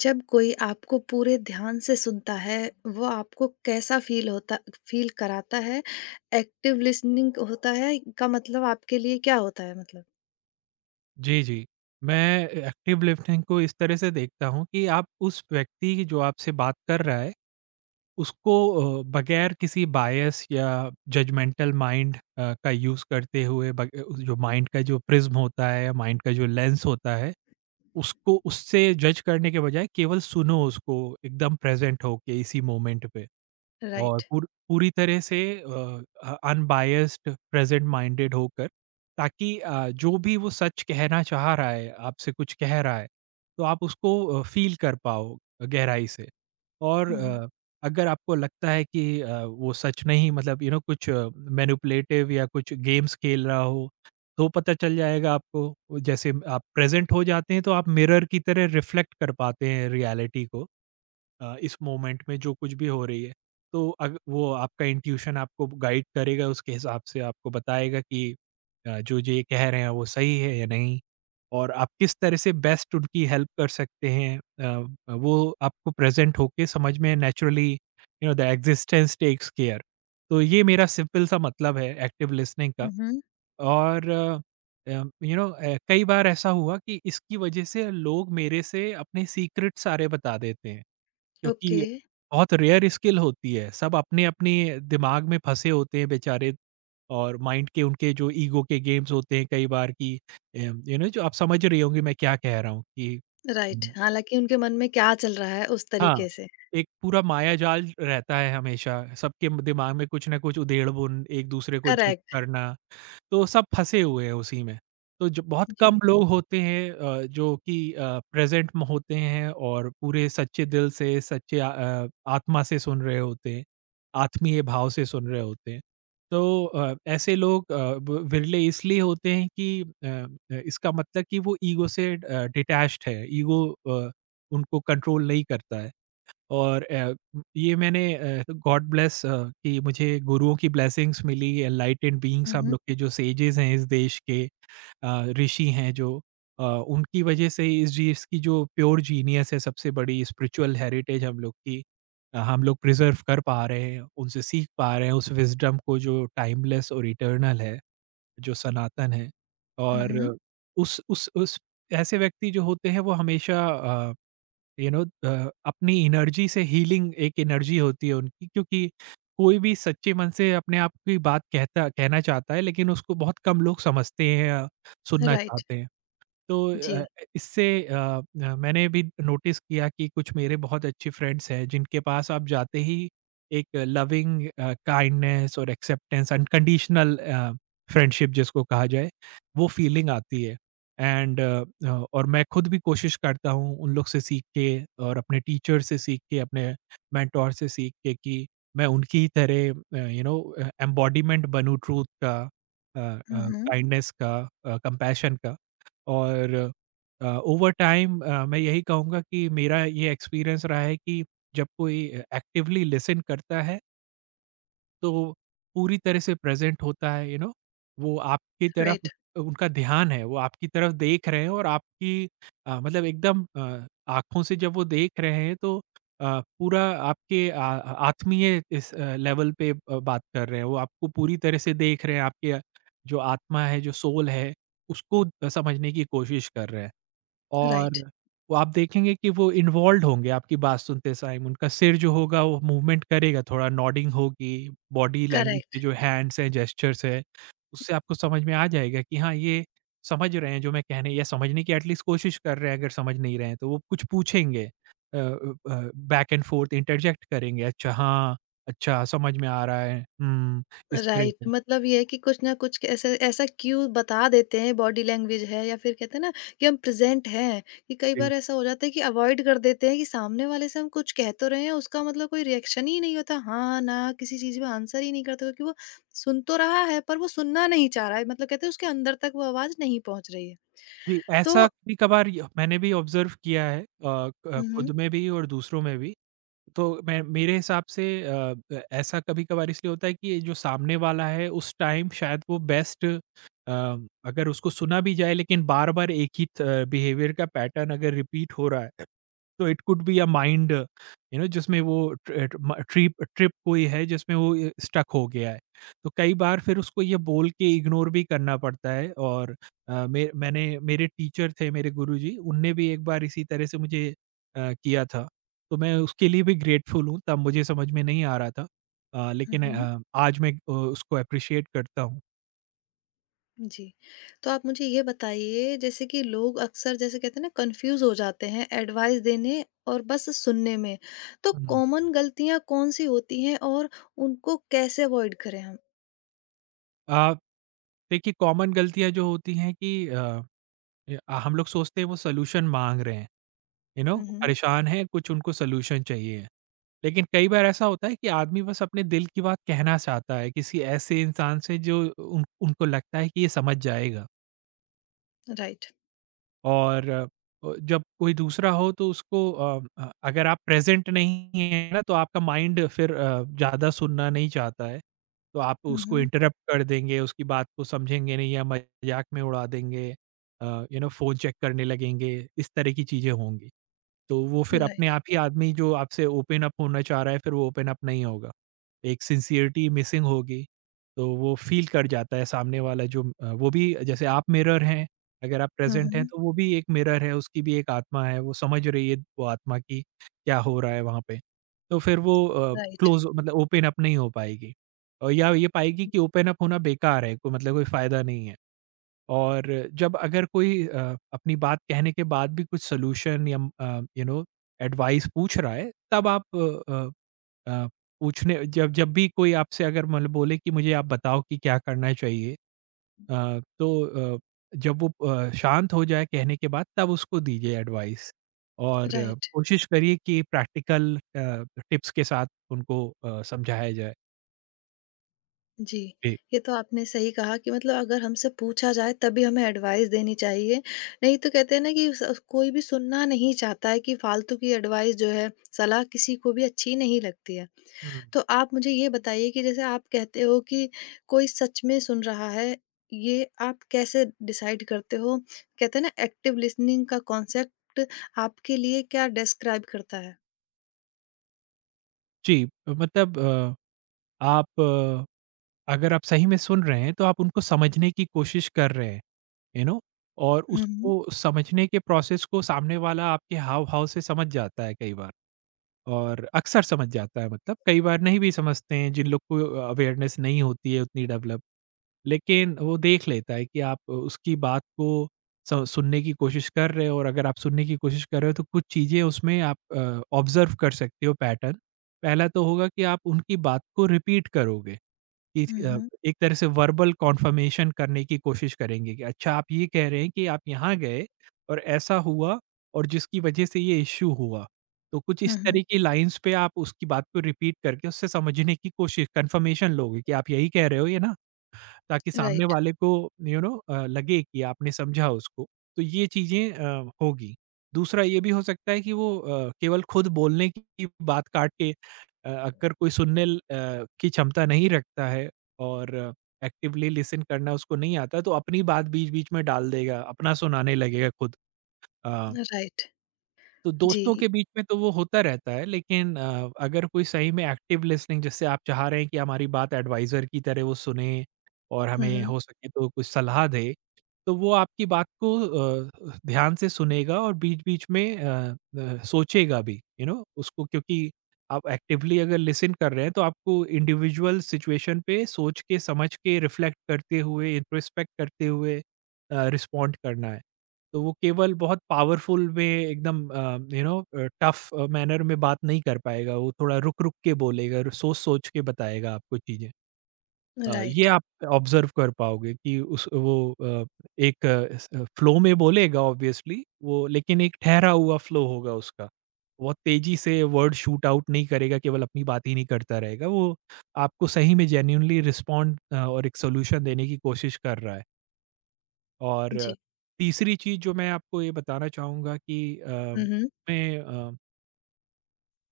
जब कोई आपको पूरे ध्यान से सुनता है, वो आपको कैसा फ़ील कराता है? एक्टिव लिसनिंग होता है का मतलब आपके लिए क्या होता है मतलब? जी, जी। मैं एक्टिव लिफ़्टिंग को इस तरह से देखता हूँ कि आप उस व्यक्ति की जो आपसे बात कर रहा है, उसको बगैर किसी बायस या जजमेंटल माइंड का यूज़ करते हुए बग उस जो माइंड का जो प्रिज़्म होता है, माइंड का जो लेंस होता है, उसको उससे जज करने के बजाय केवल सुनो उसको एकदम प्रेज़ेंट होके इसी मोमेंट पे। और राइट। पूरी तरह से अनबायस्ड प्रेजेंट माइंडेड होकर, ताकि जो भी वो सच कहना चाह रहा है, आपसे कुछ कह रहा है, तो आप उसको फ़ील कर पाओ गहराई से। और हुँ, हुँ। अगर आपको लगता है कि वो सच नहीं, मतलब कुछ मैनिपुलेटिव या कुछ गेम्स खेल रहा हो, तो पता चल जाएगा आपको। वो जैसे आप प्रेजेंट हो जाते हैं तो आप मिरर की तरह रिफ्लेक्ट कर पाते हैं रियलिटी को। इस मोमेंट में जो कुछ भी हो रही है। तो अग वो आपका इंट्यूशन आपको गाइड करेगा, उसके हिसाब से आपको बताएगा कि जो जो ये कह रहे हैं वो सही है या नहीं और आप किस तरह से बेस्ट उनकी हेल्प कर सकते हैं। वो आपको प्रेज़ेंट होके समझ में naturally the existence takes care. तो ये मेरा सिंपल सा मतलब है एक्टिव लिसनिंग का। हुँ, हुँ। और कई बार ऐसा हुआ कि इसकी वजह से लोग मेरे से अपने सीक्रेट सारे बता देते हैं। ओके, क्योंकि बहुत रेयर स्किल होती है। सब अपने-अपने दिमाग में फँसे होते हैं बेचारे, और माइंड के उनके जो ईगो के गेम्स होते हैं कई बार कि जो आप समझ रही होंगी मैं क्या कह रहा हूँ कि राइट। हम्म। हालाँकि उनके मन में क्या चल रहा है उस हाँ, तरीके से। एक पूरा मायाजाल रहता है हमेशा। सबके दिमाग में कुछ न कुछ उधेड़-बुन, एक दूसरे को जज करेक्ट, करना। तो सब फँसे हुए हैं उसी में। तो जो बहुत जी। कम लोग होते हैं जो कि प्रेज़ेंट में होते हैं और पूरे सच्चे दिल से, सच्चे आत्मा से सुन रहे होते हैं, आत्मीय भाव से सुन रहे होते हैं। तो ऐसे लोग अ, ब विरले इसलिए होते हैं कि इसका मतलब कि वो ईगो से डिटैच्ड है, ईगो उनको कंट्रोल नहीं करता है। और ये मैंने तो गॉड ब्लेस कि मुझे गुरुओं की ब्लेसिंग्स मिली, एनलाइटेंड बीइंग्स, हुँ, हम हुँ। लोग के जो सेजेस हैं इस देश के, ऋषि हैं, जो उनकी वजह से इस चीज़ की जो प्योर जीनियस है, सबसे बड़ी स्पिरिचुअल हेरिटेज हम लोग की, हम लोग प्रिजर्व कर पा रहे हैं, उनसे सीख पा रहे हैं उस विज़डम को, जो टाइमलेस और इटर्नल है, जो सनातन है। हुँ, और हुँ। उस ऐसे व्यक्ति जो होते हैं वो हमेशा अपनी एनर्जी से हीलिंग, एक एनर्जी होती है उनकी, क्योंकि कोई भी सच्चे मन से अपने आप की बात कहता कहना चाहता है, लेकिन उसको बहुत कम लोग समझते हैं या सुनना राइट, चाहते हैं। तो जी। अ, इससे मैंने भी नोटिस किया कि कुछ मेरे बहुत अच्छे फ्रेंड्स हैं जिनके पास आप जाते ही एक लविंग काइंडनेस और एक्सेप्टेंस, अनकंडीशनल फ्रेंडशिप जिसको कहा जाए, वो फीलिंग आती है। एंड और मैं खुद भी कोशिश करता हूँ उन लोग से सीख के, और अपने टीचर से सीख के, अपने मेंटोर से सीख के कि मैं उनकी ही तरह एम्बॉडीमेंट बनूँ ट्रूथ का, हुँ, हुँ। काइंडनेस का, कंपैशन का। और ओवर टाइम मैं यही कहूँगा कि मेरा ये एक्सपीरियंस रहा है कि जब कोई एक्टिवली लिसन करता है तो पूरी तरह से प्रेजेंट होता है, वो आपकी तरफ, राइट, उनका ध्यान है वो आपकी तरफ देख रहे हैं और आपकी मतलब एकदम आँखों से जब वो देख रहे हैं, तो पूरा आपके आत्मीय इस लेवल पे बात कर रहे हैं, वो आपको पूरी तरह से देख रहे हैं, आपके जो आत्मा है, जो सोल है, उसको समझने की कोशिश कर रहे हैं। और राइट। वो आप देखेंगे कि वो इन्वॉल्वड होंगे आपकी बात सुनते टाइम, उनका सिर जो होगा वो मूवमेंट करेगा, थोड़ा नोडिंग होगी, बॉडी लैंग्वेज के करेक्ट। जो हैंड्स हैं, जेस्चर्स हैं, उससे आपको समझ में आ जाएगा कि हाँ, ये समझ रहे हैं जो मैं कहने या समझने की एटलीस्ट कोशिश कर रहे हैं। अगर समझ नहीं रहे हैं तो वो कुछ पूछेंगे, बैक एंड फोर्थ इंटरजेक्ट करेंगे, अच्छा हाँ, अच्छा समझ में आ रहा है, हुँ, इस तरह राइट, से। मतलब ये है कि कुछ ना कुछ ऐसे ऐसा क्यू बता देते हैं, बॉडी लैंग्वेज है या फिर कहते हैं ना कि हम प्रेजेंट हैं। कि कई जी, बार ऐसा हो जाता है कि अवॉइड कर देते हैं, कि सामने वाले से हम कुछ कह तो रहे हैं, उसका मतलब कोई रिएक्शन ही नहीं होता, हाँ ना, किसी चीज में आंसर ही नहीं करते क्योंकि वो सुन तो रहा है पर वो सुनना नहीं चाह रहा है, मतलब कहते हैं उसके अंदर तक वो आवाज नहीं पहुंच रही है। जी, तो ऐसा कभी-कभार य मैंने भी ऑब्ज़र्व किया है, अ, क खुद में भी और दूसरों में भी। तो मैं मेरे हिसाब से ऐसा कभी-कभार इसलिए होता है कि जो सामने वाला है उस टाइम शायद वो अगर उसको सुना भी जाए, लेकिन बार-बार एक ही थ बिहेवियर का पैटर्न अगर रिपीट हो रहा है, तो it could be a mind, जिसमें वो ट्रिप ट्रिप कोई है जिसमें वो स्टक हो गया है। तो कई बार फिर उसको ये बोल के इग्नोर भी करना पड़ता है, और मैंने, मेरे टीचर थे मेरे गुरुजी, उनने भी एक बार इसी तरह से मुझे किया था। तो मैं उसके लिए भी ग्रेटफुल हूँ, तब मुझे समझ में नहीं आ रहा था, लेकिन हम्म। आज मैं उसको अप्रिशिएट करता हूँ। जी। तो आप मुझे ये बताइए, जैसे कि लोग अक्सर जैसे कहते हैं ना, कन्फ्यूज़ हो जाते हैं एडवाइस देने और बस सुनने में। तो हम्म। कॉमन गलतियाँ कौन-सी होती हैं और उनको कैसे अवॉइड करें हम? अ, देखिए, कॉमन गलतियाँ जो होती हैं कि हम लोग सोचते हैं वो सोल्यूशन मांग रहे हैं, यू नो हुँ, हुँ। परेशान है कुछ, उनको सॉल्यूशन चाहिए। लेकिन कई बार ऐसा होता है कि आदमी बस अपने दिल की बात कहना चाहता है किसी ऐसे इंसान से जो, उन उनको लगता है कि ये समझ जाएगा। राइट। और जब कोई दूसरा हो तो उसको अगर आप प्रेज़ेंट नहीं हैं ना, तो आपका माइंड फिर ज़्यादा सुनना नहीं चाहता है। तो आप हुँ, उसको हुँ। इंटरप्ट कर देंगे, उसकी बात को समझेंगे नहीं या मज़ाक में उड़ा देंगे। फ़ोन चेक करने लगेंगे, इस तरह की चीज़ें होंगी। तो वो फिर अपने राइट। आप ही, आदमी जो आपसे ओपन अप होना चाह रहा है, फिर वो ओपन अप नहीं होगा। एक सिंसियरिटी मिसिंग होगी, तो वो फ़ील कर जाता है, सामने वाला जो वो भी, जैसे आप मिरर हैं, अगर आप हुँ, प्रेज़ेंट हैं हुँ। तो वो भी एक मिरर है, उसकी भी एक आत्मा है, वो समझ रही है वो आत्मा कि क्या हो रहा है वहाँ पे। तो फिर वो राइट, क्लोज़ मतलब ओपन अप नहीं हो पाएगी। और या ये पाएगी कि ओपन अप होना बेकार है, कोई मतलब कोई फ़ायदा नहीं है। और जब अगर कोई अपनी बात कहने के बाद भी कुछ सॉल्यूशन या यू नो एडवाइस पूछ रहा है, तब आप अ, अ, अ, पूछने जब जब भी कोई आपसे अगर मतलब बोले कि मुझे आप बताओ कि क्या करना चाहिए, तो जब वो शांत हो जाए कहने के बाद, तब उसको दीजिए एडवाइस। और राइट। कोशिश करिए कि प्रैक्टिकल टिप्स के साथ उनको समझाया जाए। जी। जी। ये तो आपने सही कहा, कि मतलब अगर हमसे पूछा जाए तभी हमें एडवाइस देनी चाहिए। नहीं तो कहते हैं ना कि स कोई भी सुनना नहीं चाहता है कि फालतू की एडवाइस जो है, सलाह किसी को भी अच्छी नहीं लगती है। हम्म। तो आप मुझे ये बताइए कि जैसे आप कहते हो कि कोई सच में सुन रहा है, ये आप कैसे डिसाइड करते हो? कहते हैं ना, एक्टिव लिसनिंग का कॉन्सेप्ट आपके लिए क्या डिस्क्राइब करता है? जी, मतलब अ, आप अगर आप सही में सुन रहे हैं, तो आप उनको समझने की कोशिश कर रहे हैं, यू नो और हुँ, हुँ। उसको समझने के प्रोसेस को सामने वाला आपके हाव-भाव से समझ जाता है कई बार, और अक्सर समझ जाता है, मतलब कई बार नहीं भी समझते हैं, जिन लोग को अवेयरनेस नहीं होती है उतनी डेवलप, लेकिन वो देख लेता है कि आप उसकी बात को स सुनने की कोशिश कर रहे हो, और अगर आप सुनने की कोशिश कर रहे हो, तो कुछ चीज़ें उसमें आप ऑब्ज़र्व कर सकते हो, पैटर्न। पहला तो होगा कि आप उनकी बात को रिपीट करोगे। कि हुँ, हुँ। एक तरह से वर्बल कन्फर्मेशन करने की कोशिश करेंगे कि अच्छा, आप ये कह रहे हैं कि आप यहाँ गए और ऐसा हुआ, और जिसकी वजह से ये इश्यू हुआ। तो कुछ इस हुँ, हुँ। तरह की लाइन्स पे आप उसकी बात को रिपीट करके उससे समझने की कोशिश, कन्फर्मेशन लोगे कि आप यही कह रहे हो, ये ना? ताकि सामने राइट, वाले को यू नो लगे कि आपने समझा उसको। तो ये चीज़ें होगी। दूसरा ये भी हो सकता है कि वो केवल खुद बोलने की बात काट के अगर कोई सुनने की क्षमता नहीं रखता है और एक्टिवली लिसन करना उसको नहीं आता, तो अपनी बात बीच-बीच में डाल देगा, अपना सुनाने लगेगा खुद। Uh right. तो दोस्तों जी। के बीच में तो वो होता रहता है लेकिन अगर कोई सही में एक्टिव लिसनिंग जैसे आप चाह रहे हैं कि हमारी बात एडवाइज़र की तरह वो सुने और हुँ, हमें हुँ। हो सके तो कुछ सलाह दे तो वो आपकी बात को ध्यान से सुनेगा और बीच-बीच में सोचेगा भी, यू नो उसको क्योंकि आप एक्टिवली अगर लिसन कर रहे हैं तो आपको इंडिविजुअल सिचुएशन पे सोच के, समझ के, रिफ्लेक्ट करते हुए, इंट्रोस्पेक्ट करते हुए रिस्पॉन्ड करना है। तो वो केवल बहुत पावरफुल में एकदम यू नो टफ मैनर में बात नहीं कर पाएगा, वो थोड़ा रुक-रुक के बोलेगा, सोच-सोच के बताएगा आपको चीज़ें। ये राइट। आप ऑब्ज़र्व कर पाओगे कि उस वो अ, एक स फ्लो में बोलेगा ऑब्वियसली वो लेकिन एक ठहरा हुआ फ्लो होगा उसका। बहुत तेज़ी से वर्ड शूट आउट नहीं करेगा, केवल अपनी बात ही नहीं करता रहेगा। वो आपको सही में जेन्युइनली रिस्पॉन्ड और एक सॉल्यूशन देने की कोशिश कर रहा है। और जी। तीसरी चीज़ जो मैं आपको ये बताना चाहूँगा कि हुँ, हुँ। मैं अ,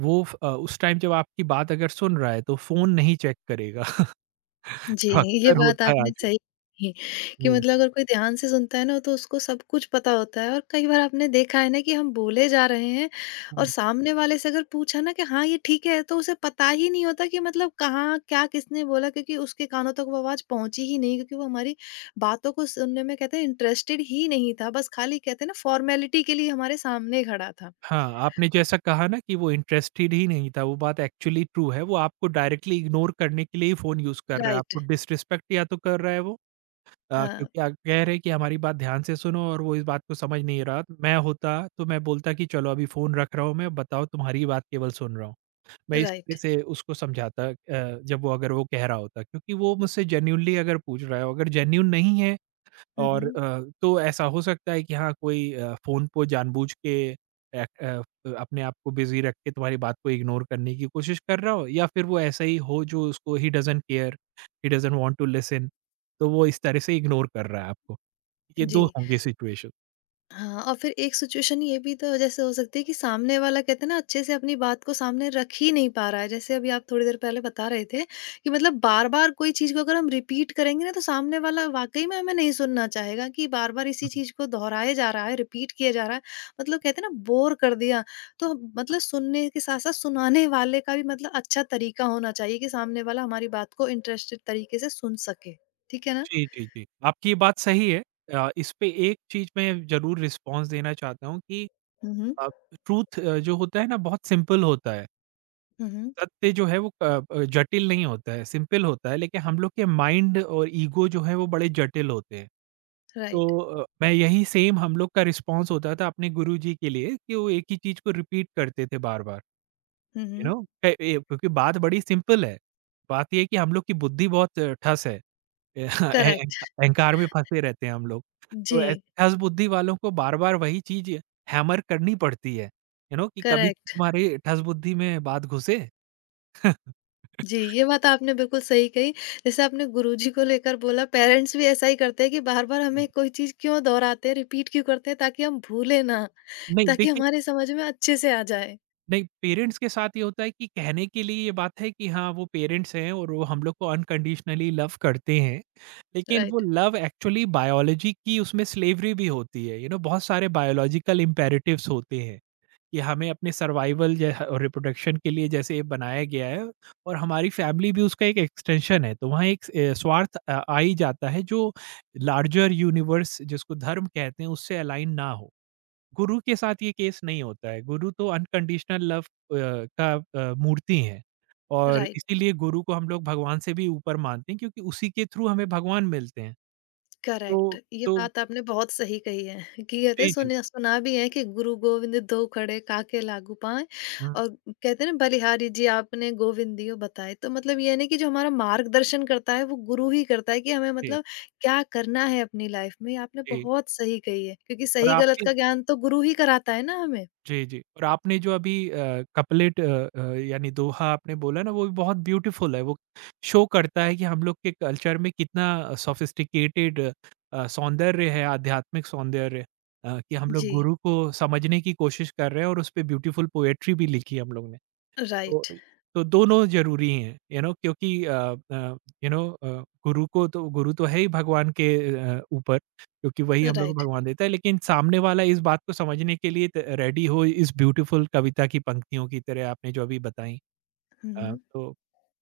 वो उस टाइम जब आपकी बात अगर सुन रहा है तो फ़ोन नहीं चेक करेगा, जी, जो ये अक्सर बात होता है आपने आज। सही कही कि हुँ, मतलब अगर कोई ध्यान से सुनता है ना, तो उसको सब कुछ पता होता है। और कई बार आपने देखा है ना कि हम बोले जा रहे हैं और हुँ। सामने वाले से अगर पूछा ना कि हाँ ये ठीक है, तो उसे पता ही नहीं होता कि मतलब कहाँ क्या किसने बोला, क्योंकि उसके कानों तक वो आवाज पहुंची ही नहीं, क्योंकि वो हमारी बातों को सुनने में कहते हैं इंटरेस्टेड ही नहीं था, बस खाली कहते हैं ना फॉर्मेलिटी के लिए हमारे सामने खड़ा था। हाँ, आपने जैसा कहा ना कि वो इंटरेस्टेड ही नहीं था, वो बात एक्चुअली ट्रू है, वो आपको डायरेक्टली इग्नोर करने के लिए ही फ़ोन यूज़ कर रहा है, राइट। आपको डिसरिस्पेक्ट या तो कर रहा है वो हाँ। क्योंकि आप कह रहे हैं कि हमारी बात ध्यान से सुनो और वो इस बात को समझ नहीं रहा। मैं होता तो मैं बोलता कि चलो अभी फ़ोन रख रहा हूँ मैं, बताओ तुम्हारी ही बात केवल सुन रहा हूँ। मैं इस राइट। तरह से उसको समझाता जब वो अगर वो कह रहा होता क्योंकि वो मुझसे जेन्युइनली अगर पूछ रहा है, अगर जेन्युइन नहीं है हम्म, और हम्म। तो ऐसा हो सकता है कि हाँ, कोई फ़ोन को जानबूझ के अ अ, अपने आप को बिज़ी रख के तुम्हारी बात को इग्नोर करने की कोशिश कर रहा हो या फिर वो ऐसा ही हो जो उसको he doesn't care, he doesn't want to listen. तो वो इस तरह से इग्नोर कर रहा है आपको। ये 2 जी। होंगे सिचुएशन। हाँ, और फिर एक सिचुएशन ये भी तो जैसे हो सकती है कि सामने वाला, कहते हैं ना, अच्छे से अपनी बात को सामने रख ही नहीं पा रहा है। जैसे अभी आप थोड़ी देर पहले बता रहे थे कि मतलब बार-बार कोई चीज़ को अगर हम रिपीट करेंगे ना, तो सामने वाला वाक़ई में हमें नहीं सुनना चाहेगा कि बार-बार इसी हुँ। चीज़ को दोहराया जा रहा है, रिपीट किया जा रहा है। मतलब कहते हैं ना, बोर कर दिया। तो मतलब सुनने के साथ-साथ सुनाने वाले का भी मतलब अच्छा तरीका होना चाहिए कि सामने वाला हमारी बात को इंटरेस्टेड तरीके से सुन सके। ठीक है ना? जी, जी, जी। आपकी ये बात सही है। इस पे एक चीज़ मैं ज़रूर रिस्पॉन्स देना चाहता हूँ कि हुँ, हुँ। अ, ट्रूथ जो होता है ना बहुत सिंपल होता है। हुँ, हुँ। सत्य जो है वो जटिल नहीं होता है, सिंपल होता है, लेकिन हम लोग के माइंड और ईगो जो है वो बड़े जटिल होते हैं। राइट। तो मैं यही सेम हम लोग का रिस्पॉन्स होता था अपने गुरुजी के लिए कि वो एक ही चीज़ को रिपीट करते थे बार-बार, हुँ, यू हुँ। नो? अ, ए क्योंकि बात बड़ी सिंपल है, बात ये है कि हम लोग की बुद्धि बहुत ठस है। ए अह अह करेक्ट। अहंकार में फँसे रहते हैं हम लोग। तो ऐसे जी, ठस बुद्धि वालों को बार-बार वही चीज़ हैमर करनी पड़ती है, यू नो? कि कभी करेक्ट। तुम्हारे ठस बुद्धि में बात घुसे। जी, ये बात आपने बिल्कुल सही कही। जैसे आपने गुरुजी को लेकर बोला, पेरेंट्स भी ऐसा ही करते हैं कि बार-बार हमें कोई चीज़ क्यों दोहराते हैं, रिपीट क्यों करते हैं, ताकि हम भूलें ना, नहीं ताकि देखिए, हमारे समझ में अच्छे से आ जाए। नहीं पेरेंट्स के साथ ये होता है कि कहने के लिए ये बात है कि हाँ, वो पेरेंट्स हैं और वो हम लोग को अनकंडीशनली लव करते हैं। लेकिन वो राइट, लव एक्चुअली बायोलॉजी की उसमें स्लेवरी भी होती है, यू नो बहुत सारे बायोलॉजिकल इम्पेरेटिव्स होते हैं कि हमें अपने सर्वाइवल ज और रिप्रोडक्शन के लिए जैसे ये बनाया गया है और हमारी फैमिली भी उसका एक एक्सटेंशन है। तो वहाँ एक स्वार्थ आ ही जाता है जो लार्जर यूनिवर्स जिसको धर्म कहते हैं उससे अलाइन ना हो। गुरु के साथ ये केस नहीं होता है। गुरु तो अनकंडीशनल लव का मूर्ति हैं और राइट। इसीलिए गुरु को हम लोग भगवान से भी ऊपर मानते हैं क्योंकि उसी के थ्रू हमें भगवान मिलते हैं। करेक्ट। तो ये तो बात आपने बहुत सही कही है कि कहते हैं, जी, जी। सुना सुना भी है कि गुरु गोविंद दो खड़े, काके लागू पाएँ, हुँ, और कहते हैं ना, बलिहारी जी आपने गोविंदियो बताए। तो मतलब ये है ना कि जो हमारा मार्गदर्शन करता है वो गुरु ही करता है, कि हमें जी, मतलब क्या करना है अपनी लाइफ में। ये आपने जी बहुत सही कही है क्योंकि और सही गलत आपने का ज्ञान तो गुरु ही कराता है ना हमें। जी, जी। और आपने जो अभी कपलेट अ, यानी दोहा आपने बोला ना वो भी बहुत ब्यूटीफुल है। वो शो करता है कि हम लोग के कल्चर में कितना सोफिस्टिकेटेड सौंदर्य है, आध्यात्मिक सौंदर्य कि हम लोग जी, गुरु को समझने की कोशिश कर रहे हैं और उस पे ब्यूटीफुल पोएट्री भी लिखी है हम लोग ने। तो राइट, तो दोनों ज़रूरी हैं, यू नो क्योंकि अ, यू नो गुरु को तो गुरु तो है ही भगवान के ऊपर क्योंकि वही हम लोग को राइट। भगवान देता है, लेकिन सामने वाला इस बात को समझने के लिए त रेडी हो इस ब्यूटीफुल कविता की पंक्तियों की तरह आपने जो अभी बताई। हुँ, अ, हुँ। तो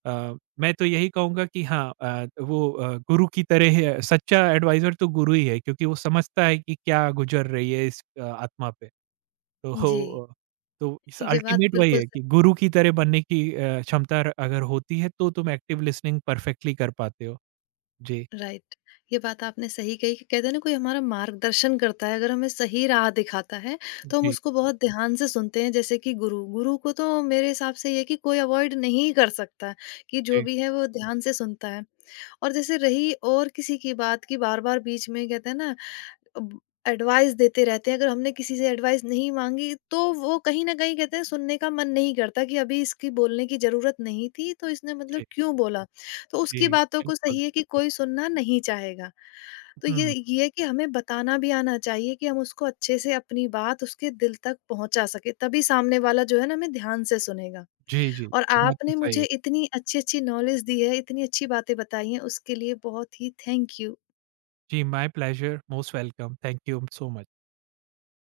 अ, मैं तो यही कहूँगा कि हाँ वो गुरु की तरह ही है, सच्चा एडवाइज़र तो गुरु ही है क्योंकि वो समझता है कि क्या गुज़र रही है इस आत्मा पे। जी, तो अ, तो इस ये बात अल्टीमेट वही बिल्कुल है कि गुरु की तरह बनने की क्षमता अगर होती है तो तुम एक्टिव लिसनिंग परफेक्टली कर पाते हो। जी, राइट। ये बात आपने सही कही कि कहते हैं ना, कोई हमारा मार्गदर्शन करता है, अगर हमें सही राह दिखाता है तो हम जी, उसको बहुत ध्यान से सुनते हैं। जैसे कि गुरु गुरु को तो मेरे हिसाब से ये कि कोई अवॉइड नहीं कर सकता, कि जो जी, भी है वो ध्यान से सुनता है। और जैसे रही और किसी की बात की, बार बार बीच में, कहते हैं ना, अब एडवाइस देते रहते हैं। अगर हमने किसी से एडवाइस नहीं माँगी, तो वो कहीं न कहीं, कहते हैं, सुनने का मन नहीं करता कि अभी इसकी बोलने की ज़रूरत नहीं थी तो इसने मतलब जी, क्यों बोला? तो जी, उसकी बातों को, बिल्कुल, सही है कि बिल्कुल। कोई सुनना नहीं चाहेगा। तो हुँ, ये है कि हमें बताना भी आना चाहिए कि हम उसको अच्छे से अपनी बात उसके दिल तक पहुँचा सकें, तभी सामने वाला जो है ना हमें ध्यान से सुनेगा। जी, जी, और ये बात तो आपने सही मुझे है। इतनी अच्छी-अच्छी नॉलेज दी है, इतनी अच्छी बातें बताई हैं, उसके लिए बहुत ही थैंक यू। जी, my pleasure, most welcome. Thank you so much.